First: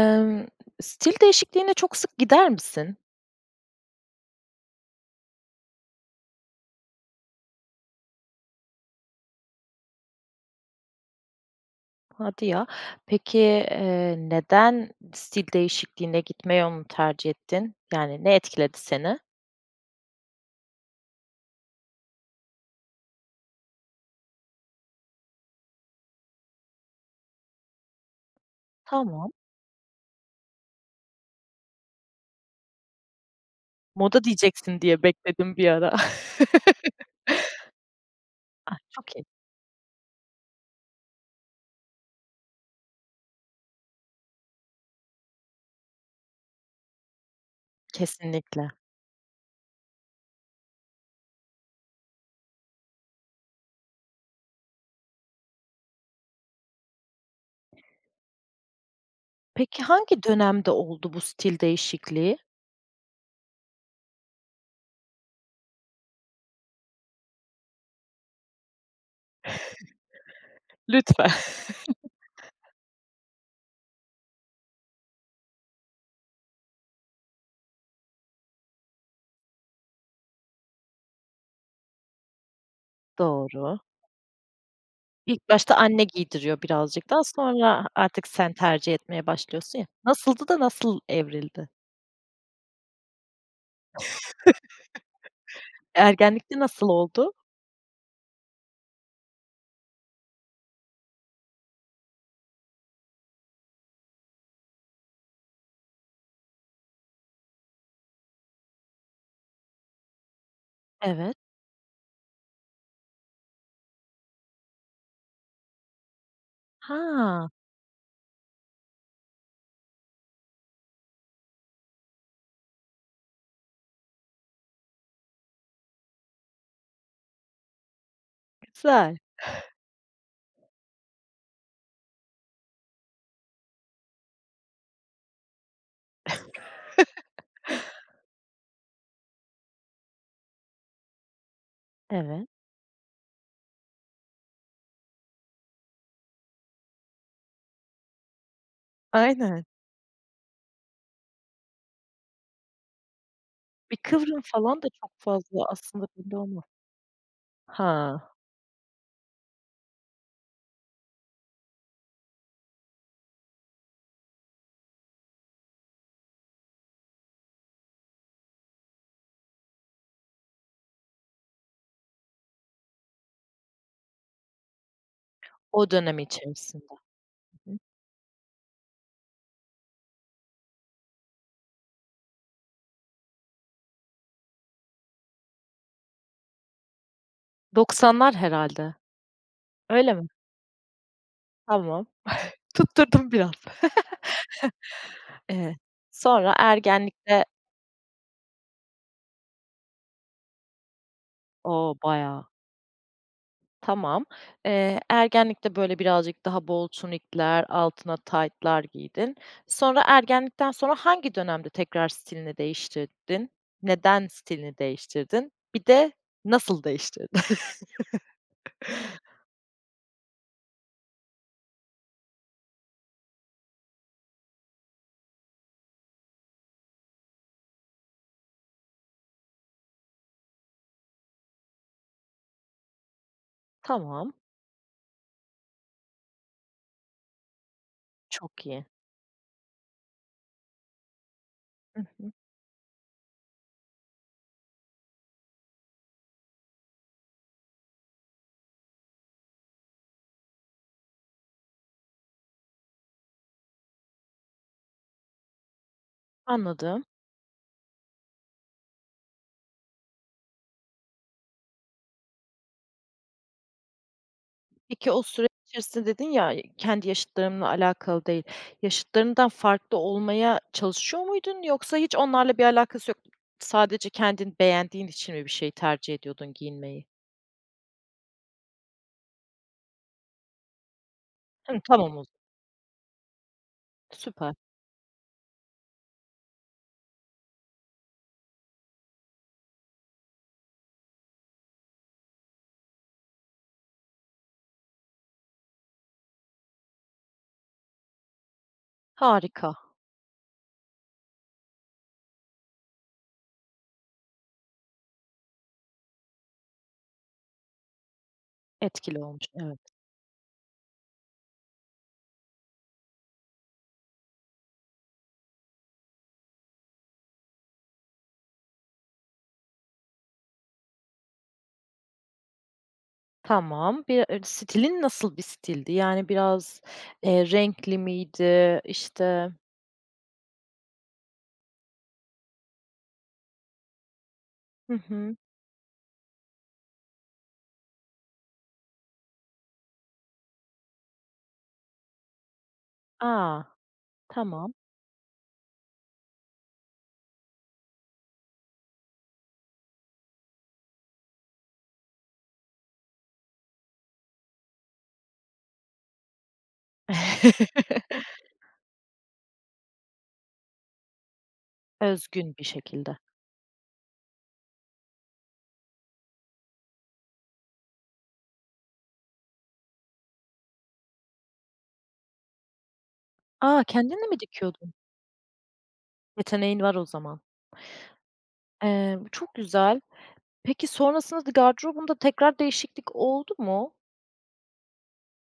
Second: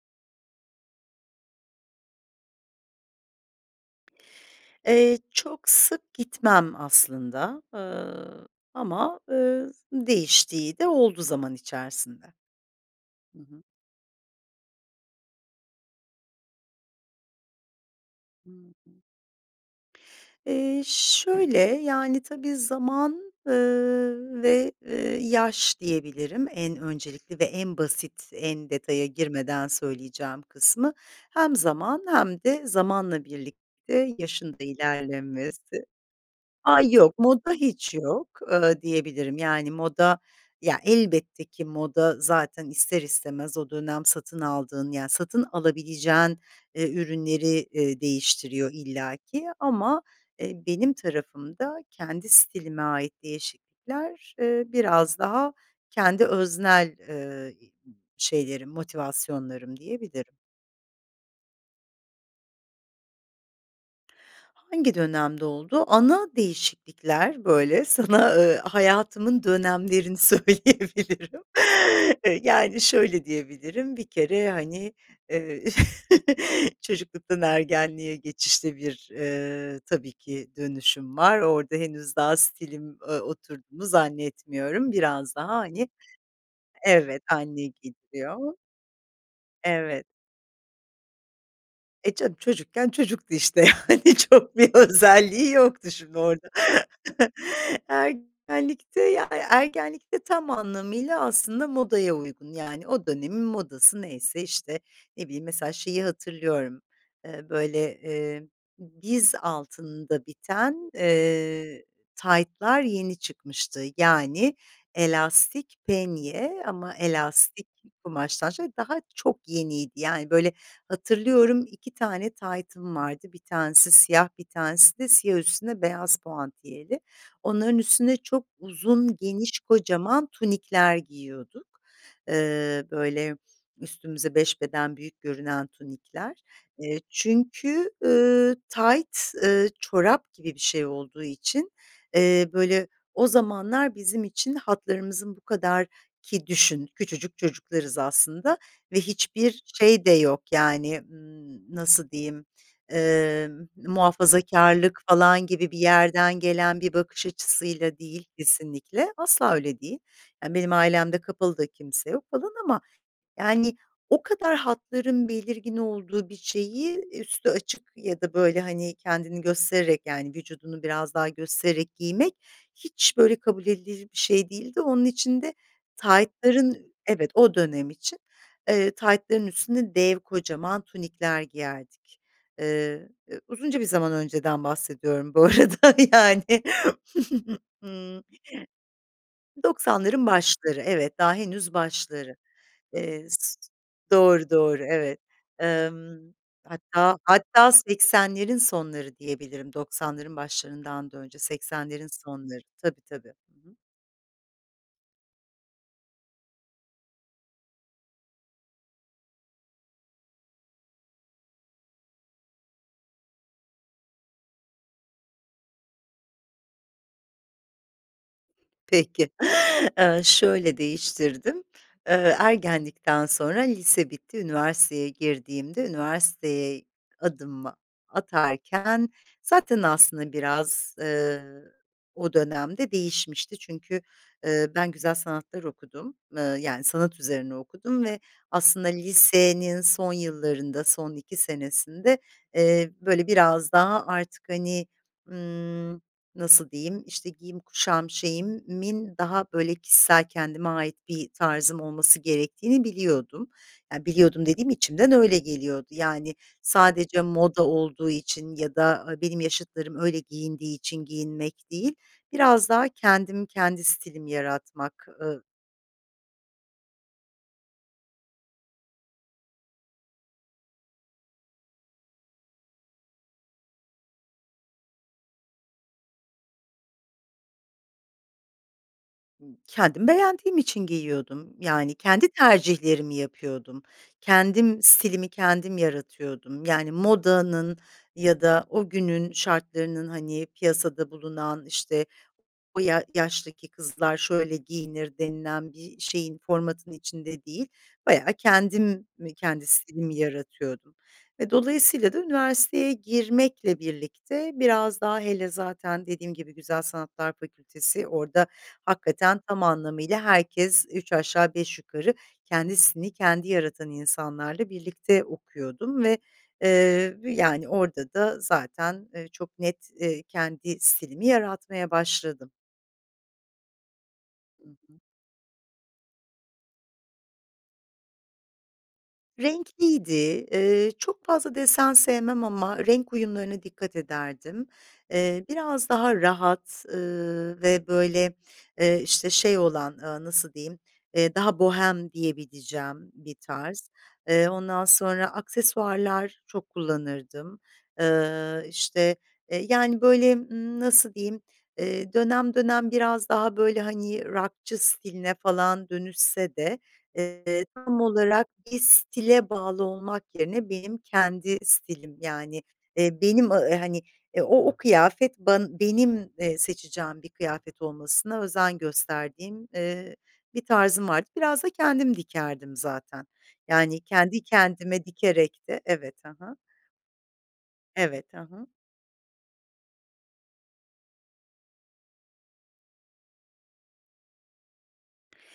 Imm, stil değişikliğine çok sık gider misin? Eee, çok sık gitmem aslında, ııı, ama, ııı, z değiştiği de oldu zaman içerisinde. Hadi ya! Hı hı. Peki, ııı, neden stil değişikliğine gitme yolunu tercih ettin? Yani, ne Hı etkiledi hı. seni? Eee, şöyle, yani, tabii, zaman, ııı, ve, ııı, yaş diyebilirim en öncelikli ve en basit, en detaya Tamam. girmeden söyleyeceğim kısmı. Hem zaman hem de zamanla birlikte Moda yaşın da diyeceksin diye bekledim bir ilerlemesi. ara. Ay, yok, moda hiç yok, Ah! ııı, Çok iyi. diyebilirim, yani, moda, ya, elbette ki moda zaten ister istemez o dönem satın aldığın, yani, satın alabileceğin, ııı, ürünleri, ııı, Kesinlikle. değiştiriyor illaki. Ama, eee, benim tarafımda kendi stilime ait değişiklikler, eee, biraz daha kendi öznel, eee, iii, şeylerim, motivasyonlarım Peki, hangi diyebilirim. dönemde oldu bu stil değişikliği? Hangi dönemde oldu? Ana değişiklikler böyle sana, ııı, hayatımın dönemlerini Lütfen. söyleyebilirim. Iıı, yani, şöyle diyebilirim, bir kere, hani, eee, çocukluktan ergenliğe geçişte bir, eee, tabii ki dönüşüm var. Orada henüz daha stilim, ııı, Doğru. oturduğunu zannetmiyorum, biraz daha, İlk başta hani anne giydiriyor, birazcık Evet, daha anne sonra a artık sen giydiriyor. tercih etmeye başlıyorsun, ya. Evet. Nasıldı da, nasıl evrildi? E, canım, çocukken çocuktu, işte, yani, çok bir özelliği yoktu şimdi orada. Ergenlikte nasıl oldu? Ergenlikte, ya yani, ergenlikte tam anlamıyla aslında modaya uygun, yani, o dönemin modası neyse, işte, ne bileyim, mesela, şeyi hatırlıyorum, ııı, böyle, eee, diz altında biten, Evet. eee, taytlar yeni çıkmıştı. Yani, elastik penye ama Ha! elastik kumaştan, şöyle, daha çok yeniydi. Yani, böyle, hatırlıyorum, 2 tane taytım vardı, 1 tanesi siyah, 1 tanesi de siyah üstüne beyaz puantiyeli. Onların üstüne çok Güzel. uzun, geniş, kocaman tunikler giyiyorduk. Iıı, böyle, üstümüze 5 beden büyük görünen tunikler. Eee, çünkü, ııı, tayt, ııı, çorap gibi bir şey olduğu için, Evet. eee, böyle, o zamanlar bizim için hatlarımızın bu kadar ki düşün, küçücük çocuklarız aslında ve hiçbir Aynen. şey de yok, yani, ımm, nasıl diyeyim, ııı, Bir kıvrım falan da muhafazakârlık çok falan fazla gibi bir aslında belli yerden olmaz. gelen bir bakış açısıyla değil Ha. kesinlikle, asla öyle değil. Yani, benim ailemde kapalı da kimse yok falan ama, yani, o kadar hatların belirgin olduğu bir şeyi, eee, üstü açık ya da, böyle, hani, kendini göstererek, yani, vücudunu biraz daha göstererek giymek hiç, böyle, kabul edilir bir şey değildi. Onun için de O dönem içerisinde. taytların Evet, o Hı hı. dönem için. Eee, taytların üstüne dev kocaman tunikler giyerdik. Iıı, ı uzunca bir zaman önceden bahsediyorum bu arada, yani. 90'lar herhâlde. Öyle 90'ların mi? başları, evet, daha henüz Tamam. başları. Eee, Tutturdum biraz. s Doğru, doğru, evet. Eee, Imm, sonra hatta, ergenlikte hatta, 80'lerin sonları diyebilirim, 90'ların başlarından da önce O, 80'lerin baya. sonları. Tabii, tabii. Hı hı. Tamam. Eee, ergenlikte böyle birazcık daha bol tunikler, altına taytlar giydin. Sonra ergenlikten sonra hangi dönemde tekrar stilini değiştirdin? Neden stilini değiştirdin, bir de nasıl değiştirdin? Peki, ııı, şöyle değiştirdim, ııı, ergenlikten sonra lise bitti, üniversiteye girdiğimde üniversiteye adımımı atarken zaten aslında biraz, ııı, o dönemde değişmişti. Çünkü, Tamam. ııı, ben güzel sanatlar okudum, ııı, yani, sanat üzerine okudum ve Çok iyi. aslında lisenin son yıllarında, son 2 Hı senesinde, hı. eee, böyle, biraz daha artık, hani, ımm, nasıl diyeyim, işte, giyim kuşam şeyimin daha, böyle, kişisel kendime ait bir tarzım olması gerektiğini biliyordum. Ya, biliyordum dediğim içimden öyle geliyordu. Yani, Anladım. sadece moda olduğu için ya da a benim yaşıtlarım öyle giyindiği için giyinmek değil, biraz daha kendim kendi stilimi yaratmak. Peki, o I süreç içerisinde dedin ya, kendi yaşıtlarımla alakalı değil yaşıtlarından farklı olmaya çalışıyor muydun yoksa hiç onlarla bir alakası yok, sadece kendin beğendiğin için mi bir şey tercih ediyordun giyinmeyi? Kendim beğendiğim için giyiyordum, Hımm, yani, tamam oz kendi tercihlerimi yapıyordum. Süper. Kendim stilimi kendim yaratıyordum, yani, modanın ya da o günün şartlarının, hani, piyasada bulunan, işte, "O ya yaştaki kızlar şöyle giyinir." denilen bir şeyin, formatın içinde değil, bayağı kendim mi kendi Harika. stilimi yaratıyordum ve dolayısıyla da üniversiteye girmekle birlikte biraz daha hele zaten dediğim gibi Güzel Sanatlar Fakültesi orada Etkili hakikaten olmuş, tam evet. anlamıyla herkes üç aşağı beş yukarı kendi stilini kendi yaratan insanlarla birlikte okuyordum ve, eee, yani, orada da zaten, eee, çok net, eee, kendi stilimi yaratmaya başladım. Tamam, bir e Hı hı. stilin nasıl bir stildi, yani, biraz, eee, renkli miydi işte Renkliydi, ııı, çok fazla desen sevmem ama renk uyumlarına dikkat ederdim. Hı hı. Eee, biraz daha rahat, ııı, ve böyle, eee, işte, şey olan, aaa, nasıl diyeyim, eee, daha bohem diyebileceğim bir A! tarz. Eee, Tamam. ondan sonra aksesuarlar çok kullanırdım. Iıı, işte, eee, yani, böyle, ımm, nasıl diyeyim, eee, dönem dönem biraz daha böyle, hani, rockçı stiline falan dönüşse de, eee, tam olarak bir stile bağlı olmak yerine benim kendi stilim, Özgün yani, bir şekilde. eee, benim, ı hani, o o kıyafet, ban benim, eee, seçeceğim bir kıyafet olmasına özen gösterdiğim, eee, bir tarzım vardı. Biraz da kendim dikerdim zaten. A, Yani kendin de mi kendi dikiyordun? kendime dikerek de evet ha ha. Yeteneğin var o zaman. Evet ha ha. Eee, bu çok güzel. Peki, sonrasında da gardırobunda tekrar değişiklik oldu mu?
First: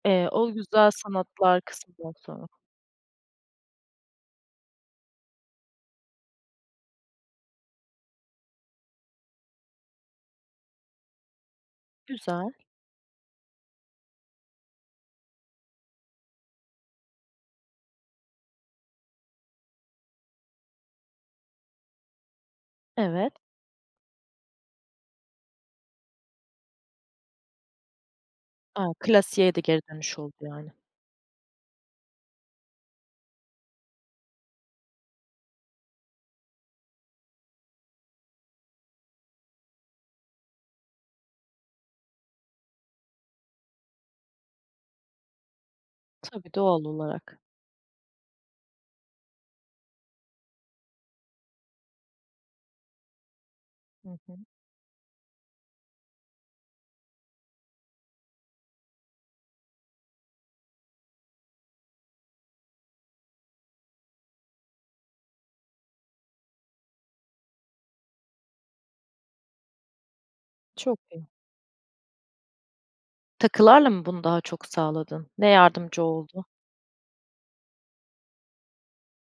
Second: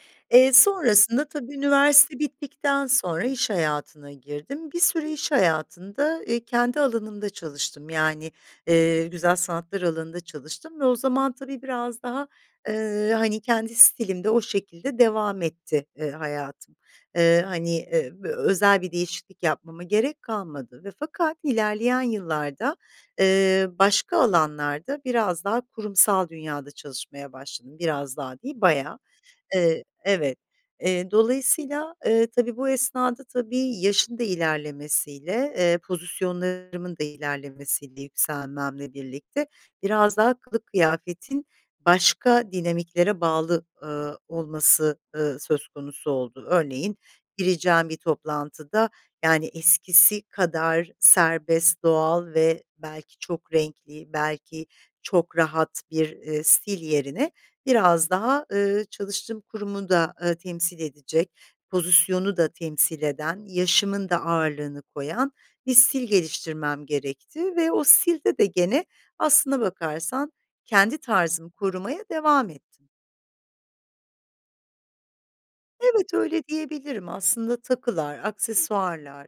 Eee, o Eee, güzel sonrasında, tabii, sanatlar kısmından üniversite sonra. bittikten sonra iş hayatına girdim. Bir süre iş hayatında, eee, kendi alanımda çalıştım, yani, eee, güzel sanatlar alanında çalıştım ve o zaman, tabii, biraz daha, Güzel. eee, hani, kendi stilimde o şekilde devam etti, eee, hayatım. Eee, hani, eee, v özel bir değişiklik yapmama gerek kalmadı ve fakat ilerleyen yıllarda, Evet. eee, başka alanlarda biraz daha kurumsal dünyada çalışmaya başladım. Biraz daha değil A, bayağı. klasiğe de geri E, dönüş oldu evet, yani. eee, dolayısıyla, eee, tabii, bu esnada, tabii, yaşın da ilerlemesiyle, eee, pozisyonlarımın da ilerlemesiyle, yükselmemle birlikte biraz daha kılık kıyafetin başka dinamiklere bağlı, ııı, olması, ııı, söz konusu oldu. Tabii, doğal Örneğin olarak. gireceğim bir toplantıda, yani, eskisi kadar serbest, doğal ve belki çok Hı renkli, hı. belki çok rahat bir, eee, stil yerine biraz daha, ııı, çalıştığım kurumu da, ııı, temsil edecek, pozisyonu da temsil eden, yaşımın da ağırlığını koyan, bir stil geliştirmem gerekti ve o stilde de gene aslına bakarsan kendi Çok iyi. tarzımı korumaya devam ettim. Takılarla mı bunu daha çok sağladın? Ne yardımcı Evet, öyle oldu? diyebilirim. Aslında takılar, aksesuarlar,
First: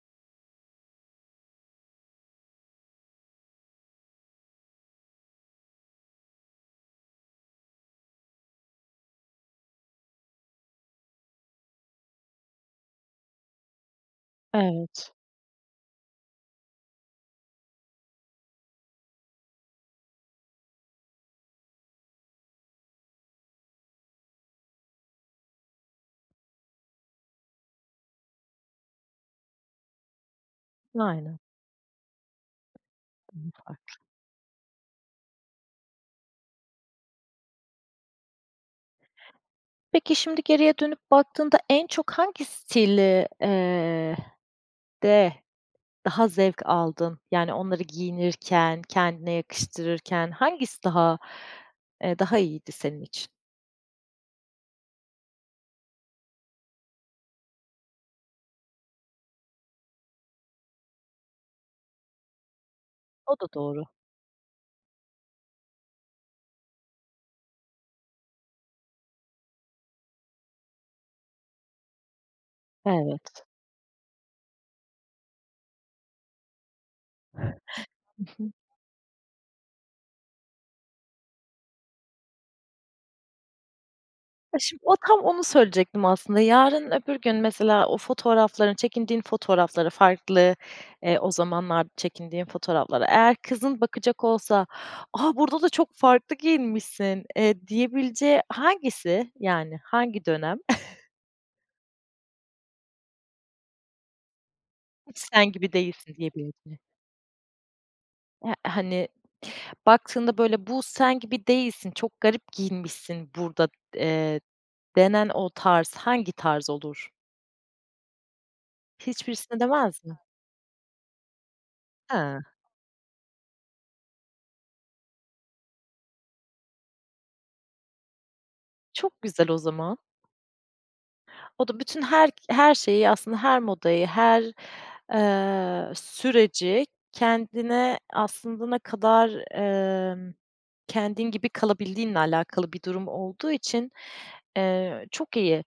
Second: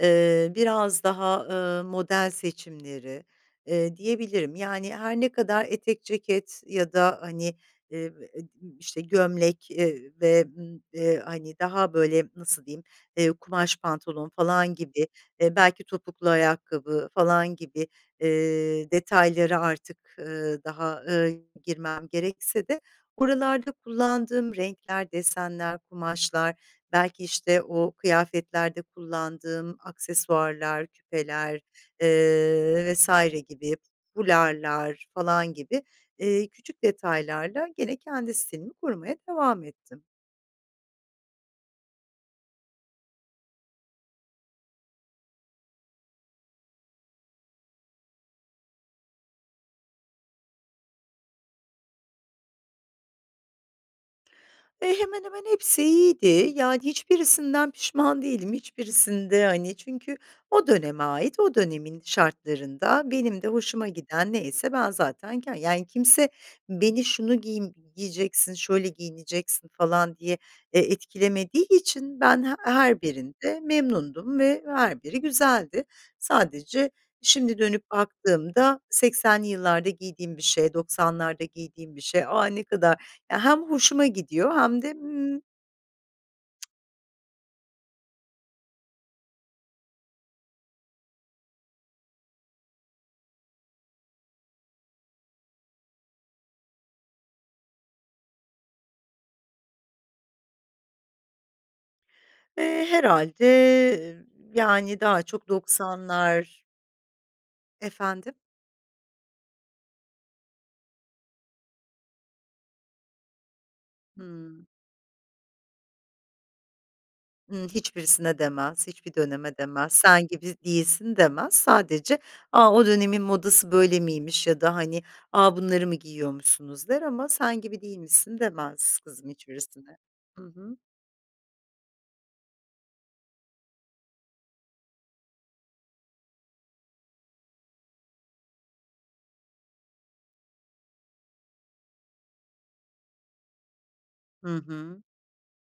eee, biraz daha, ııı, model seçimleri, eee, diyebilirim. Yani, her ne kadar etek, ceket ya da, hani, [unintelligible] işte, gömlek, eee, i ve, ımm, eee, hani, daha, böyle, nasıl diyeyim, eee, kumaş pantolon falan gibi, Evet. e, belki topuklu ayakkabı falan gibi, eee, detayları artık, ııı, daha, ııı, girmem gerekse de buralarda kullandığım renkler, desenler, kumaşlar belki, işte, o kıyafetlerde kullandığım aksesuarlar, Aynen. küpeler, eee, vs. Hımm, gibi farklı. fularlar falan gibi, eee, küçük detaylarla gene kendi stilimi kurmaya devam ettim. Peki, şimdi geriye dönüp baktığında en çok hangi stil eee, de daha zevk aldın? Yani, onları giyinirken, kendine yakıştırırken hangisi daha, eee, daha iyiydi senin için? E, hemen hemen hepsi iyiydi. Yani, hiçbirisinden pişman değilim, hiçbirisinde, hani Çünkü o döneme ait, o dönemin şartlarında O benim da de doğru. hoşuma giden neyse ben zaten k Yani, kimse beni, "Şunu giym giyeceksin, şöyle giyineceksin." falan diye, eee, etkilemediği için ben h her Evet. birinde memnundum ve her biri güzeldi. Sadece şimdi dönüp I hı. baktığımda, 80'li yıllarda giydiğim bir şey, 90'larda giydiğim bir şey, "A, ne kadar" Ya, hem hoşuma gidiyor A, şimdi hem o de tam mmm onu söyleyecektim aslında, yarın, öbür gün mesela o fotoğrafların Çekindiğin fotoğrafları farklı, eee O zamanlar çekindiğin fotoğraflara eğer kızın bakacak olsa, "A, burada da çok farklı giyinmişsin." eee, diyebileceği hangisi, yani hangi dönem? Eee, herhâlde, yani, "Hiç daha çok sen gibi değilsin." 90'lar diyebileceği. Efendim? Ya, hani, baktığında, böyle, "Bu sen gibi değilsin, çok garip giyinmişsin burada." eee, Hımm. denen o tarz, hangi tarz olur? Iıı, hiçbirisine demez, hiçbir döneme Hiçbirisine demez, demez mi? "Sen gibi değilsin." demez. Sadece, A. "A, o dönemin modası böyle miymiş? ya da, hani, "A, bunları mı giyiyormuşsunuz?" der ama, "Sen gibi değilmişsin." demez Çok kızım güzel o hiçbirisine. zaman. Hı hı. O da bütün her her şeyi aslında her modayı, her, eee, süreci kendine aslında ne kadar, emm Kendin gibi kalabildiğinle alakalı bir durum olduğu için, Hı hı. eee, çok iyi.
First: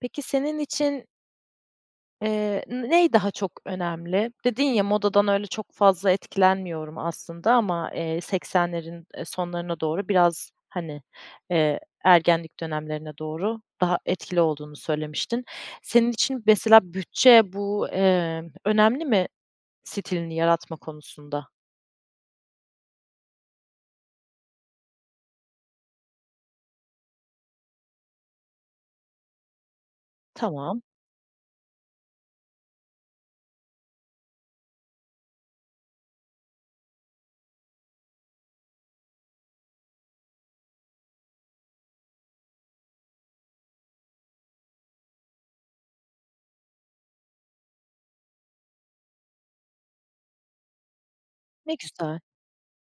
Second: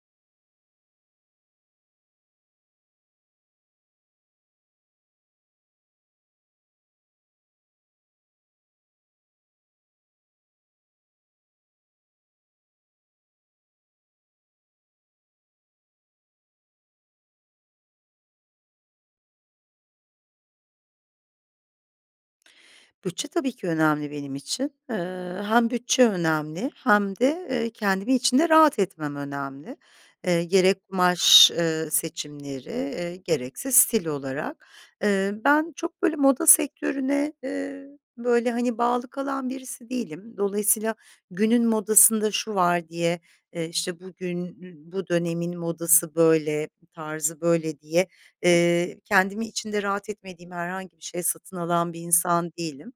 Peki senin için eee n ney daha çok önemli? Dedin ya, "Modadan öyle çok fazla etkilenmiyorum aslında ama, eee, 80'lerin, eee, sonlarına doğru biraz, hani, eee, ergenlik dönemlerine doğru daha etkili" olduğunu söylemiştin. Senin için mesela bütçe bu, emm, önemli mi stilini yaratma konusunda? Bütçe tabii ki önemli benim için. Eee, hem bütçe önemli hem de, eee, kendimi içinde rahat etmem önemli. Eee, Tamam. gerek kumaş, ııı, seçimleri, eee, gerekse stil olarak. Eee, ben çok, böyle, moda sektörüne, eee, böyle, hani, bağlı kalan birisi değilim. Dolayısıyla günün modasında "Şu var." diye, eee, işte, "Bugün n bu dönemin modası böyle, tarzı böyle." diye, eee, kendimi içinde rahat etmediğim herhangi bir şey satın Ne alan bir güzel. insan değilim.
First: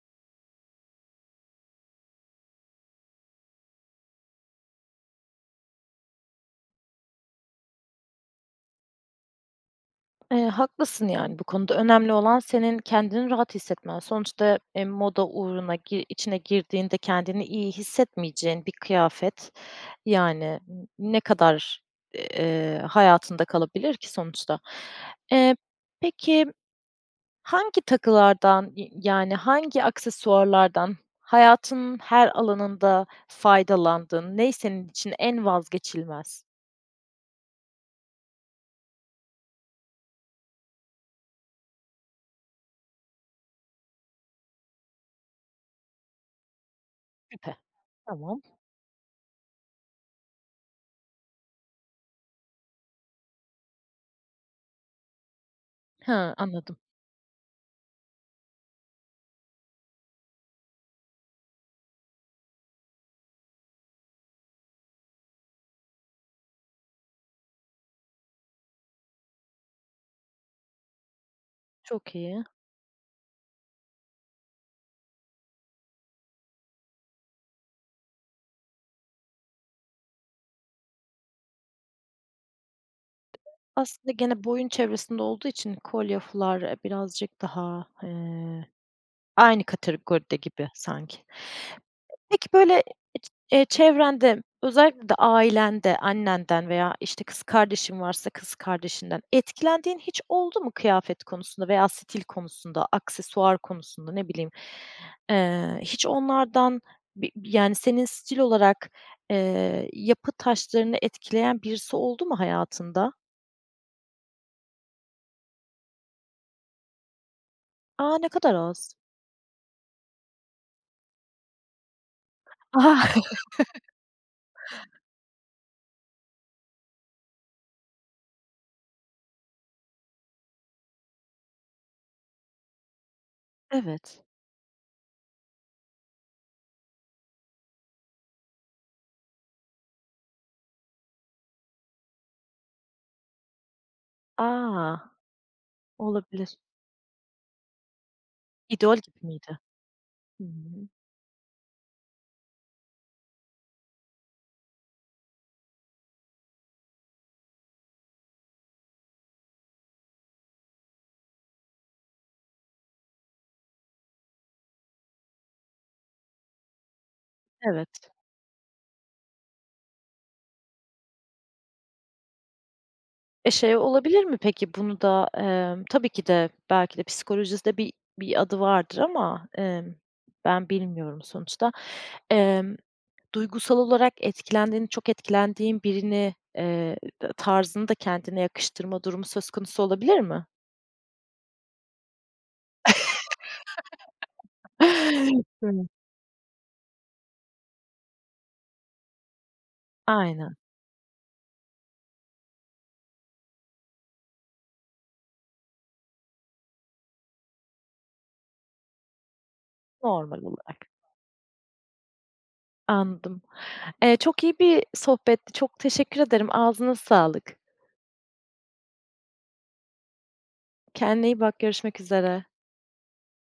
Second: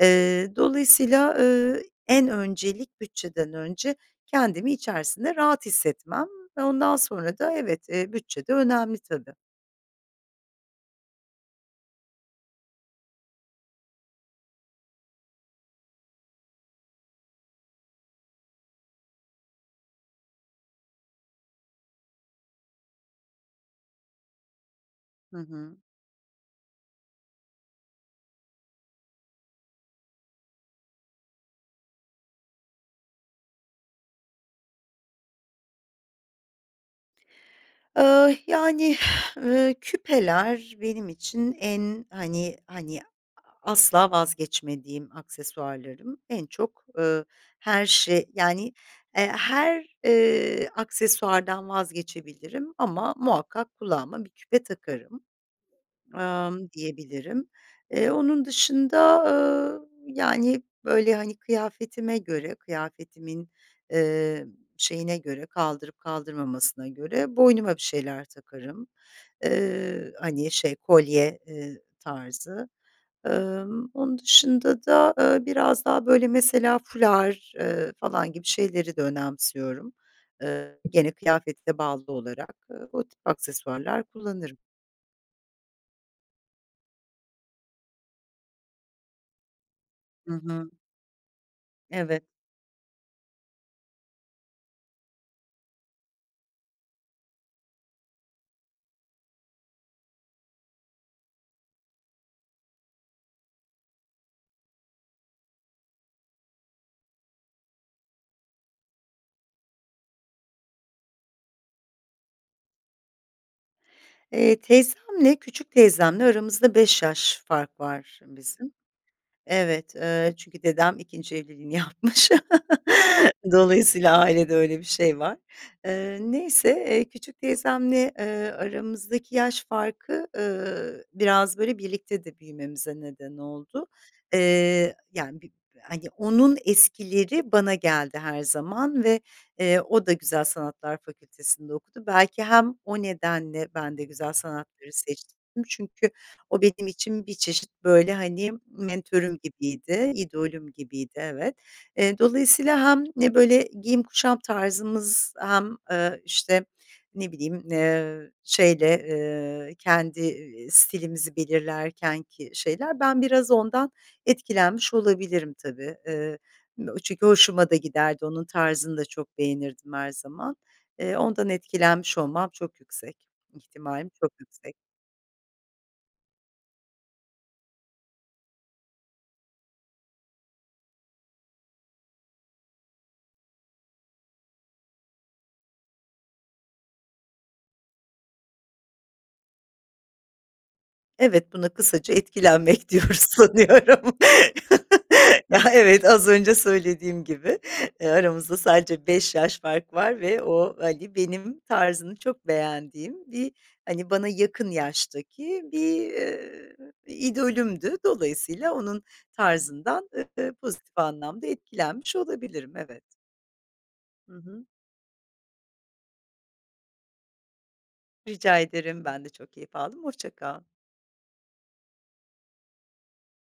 Eee, dolayısıyla, eee, en öncelik bütçeden önce kendimi içerisinde rahat hissetmem ve ondan sonra da, evet, eee, bütçe de önemli, tabii. Eee, haklısın, yani, bu konuda, önemli olan senin kendini rahat hissetmen. Sonuçta, eee, moda uğruna gi içine girdiğinde kendini iyi hissetmeyeceğin bir kıyafet, yani, n ne kadar, eee, hayatında kalabilir ki sonuçta. Hı Eee, hı. peki, hangi takılardan, i yani, hangi aksesuarlardan hayatının her alanında faydalandın? Ne senin için en vazgeçilmez? Eee, yani, ııı, küpeler benim için en, hani hani, a asla vazgeçmediğim aksesuarlarım, en çok, ııı, [unintelligible] her şey, Tamam. yani, eee, her, eee, aksesuardan vazgeçebilirim ama muhakkak kulağıma bir küpe takarım, Hıı, emm, anladım. diyebilirim. E, onun dışında, ııı, yani, böyle, hani, kıyafetime göre kıyafetimin, eee, şeyine göre kaldırıp kaldırmamasına göre boynuma bir şeyler takarım. Eee, hani, şey kolye, eee, Çok iyi. tarzı. Emm, onun dışında da, aaa, biraz daha, böyle, mesela, fular, eee, falan gibi şeyleri de önemsiyorum. Eee, gene kıyafete bağlı olarak. E, o tip aksesuarlar Aslında gene kullanırım. boyun çevresinde olduğu için, kolye, fular, eee, birazcık daha, eee, aynı Hı kategoride gibi hı. sanki. Evet. Peki, böyle, eee, çevrende, özellikle de ailende, annenden veya, işte, kız kardeşin varsa kız kardeşinden, etkilendiğin hiç oldu mu kıyafet konusunda veya stil konusunda, aksesuar konusunda, ne bileyim, eee, hiç onlardan bi yani, senin stil olarak, eee, yapı taşlarını etkileyen birisi oldu mu hayatında? Eee, teyzemle küçük teyzemle aramızda 5 yaş fark A! var Ne kadar bizim. az. Evet eee, çünkü dedem 2'nci evliliğini yapmış. Dolayısıyla ailede öyle bir şey var. Eee, neyse, eee, küçük teyzemle, ııı, aramızdaki yaş farkı, ııı, biraz, böyle, birlikte de büyümemize neden oldu. Evet. Eee, yani, bir, hani, onun eskileri bana geldi her zaman ve, eee, o da Güzel Sanatlar Fakültesi'nde okudu. Belki hem o nedenle ben de Güzel Sanatları A! seçtim çünkü Olabilir. o benim için bir çeşit, böyle, hani, İdol gibi mentörüm miydi? gibiydi, Hı idolüm hı. gibiydi, evet. Eee, dolayısıyla hem ne, böyle, giyim kuşam tarzımız hem, eee, işte, ne bileyim, ııı, şeyle, ııı, kendi, ııı, stilimizi belirlerkenki şeyler ben biraz ondan etkilenmiş olabilirim, tabii. Iıı, m çünkü hoşuma da Evet. giderdi, onun tarzını da çok beğenirdim her zaman. Eee, ondan etkilenmiş olmam çok yüksek E, şey ihtimalim olabilir çok mi, yüksek. peki, bunu da, emm, tabii ki de belki de psikolojisi de bir bir adı vardır ama, emm, ben bilmiyorum sonuçta. Emm, duygusal olarak etkilendiğin çok etkilendiğin birini, eee, t tarzını da kendine yakıştırma durumu söz konusu olabilir mi? Evet, buna kısaca etkilenmek diyoruz sanıyorum. Ya, Tabii. evet, az önce söylediğim gibi, eee, aramızda sadece 5 yaş fark var ve Aynen. o, hani, benim tarzını çok beğendiğim bir, hani, bana yakın yaştaki bir, ııı, idolümdü. Dolayısıyla onun tarzından, Normal eee, olarak. pozitif anlamda etkilenmiş olabilirim, evet. Anladım, eee, Hı çok iyi hı. bir sohbetti, çok teşekkür ederim, ağzına sağlık. Rica ederim, ben de çok keyif aldım, hoşça kal. Kendine iyi bak, görüşmek üzere.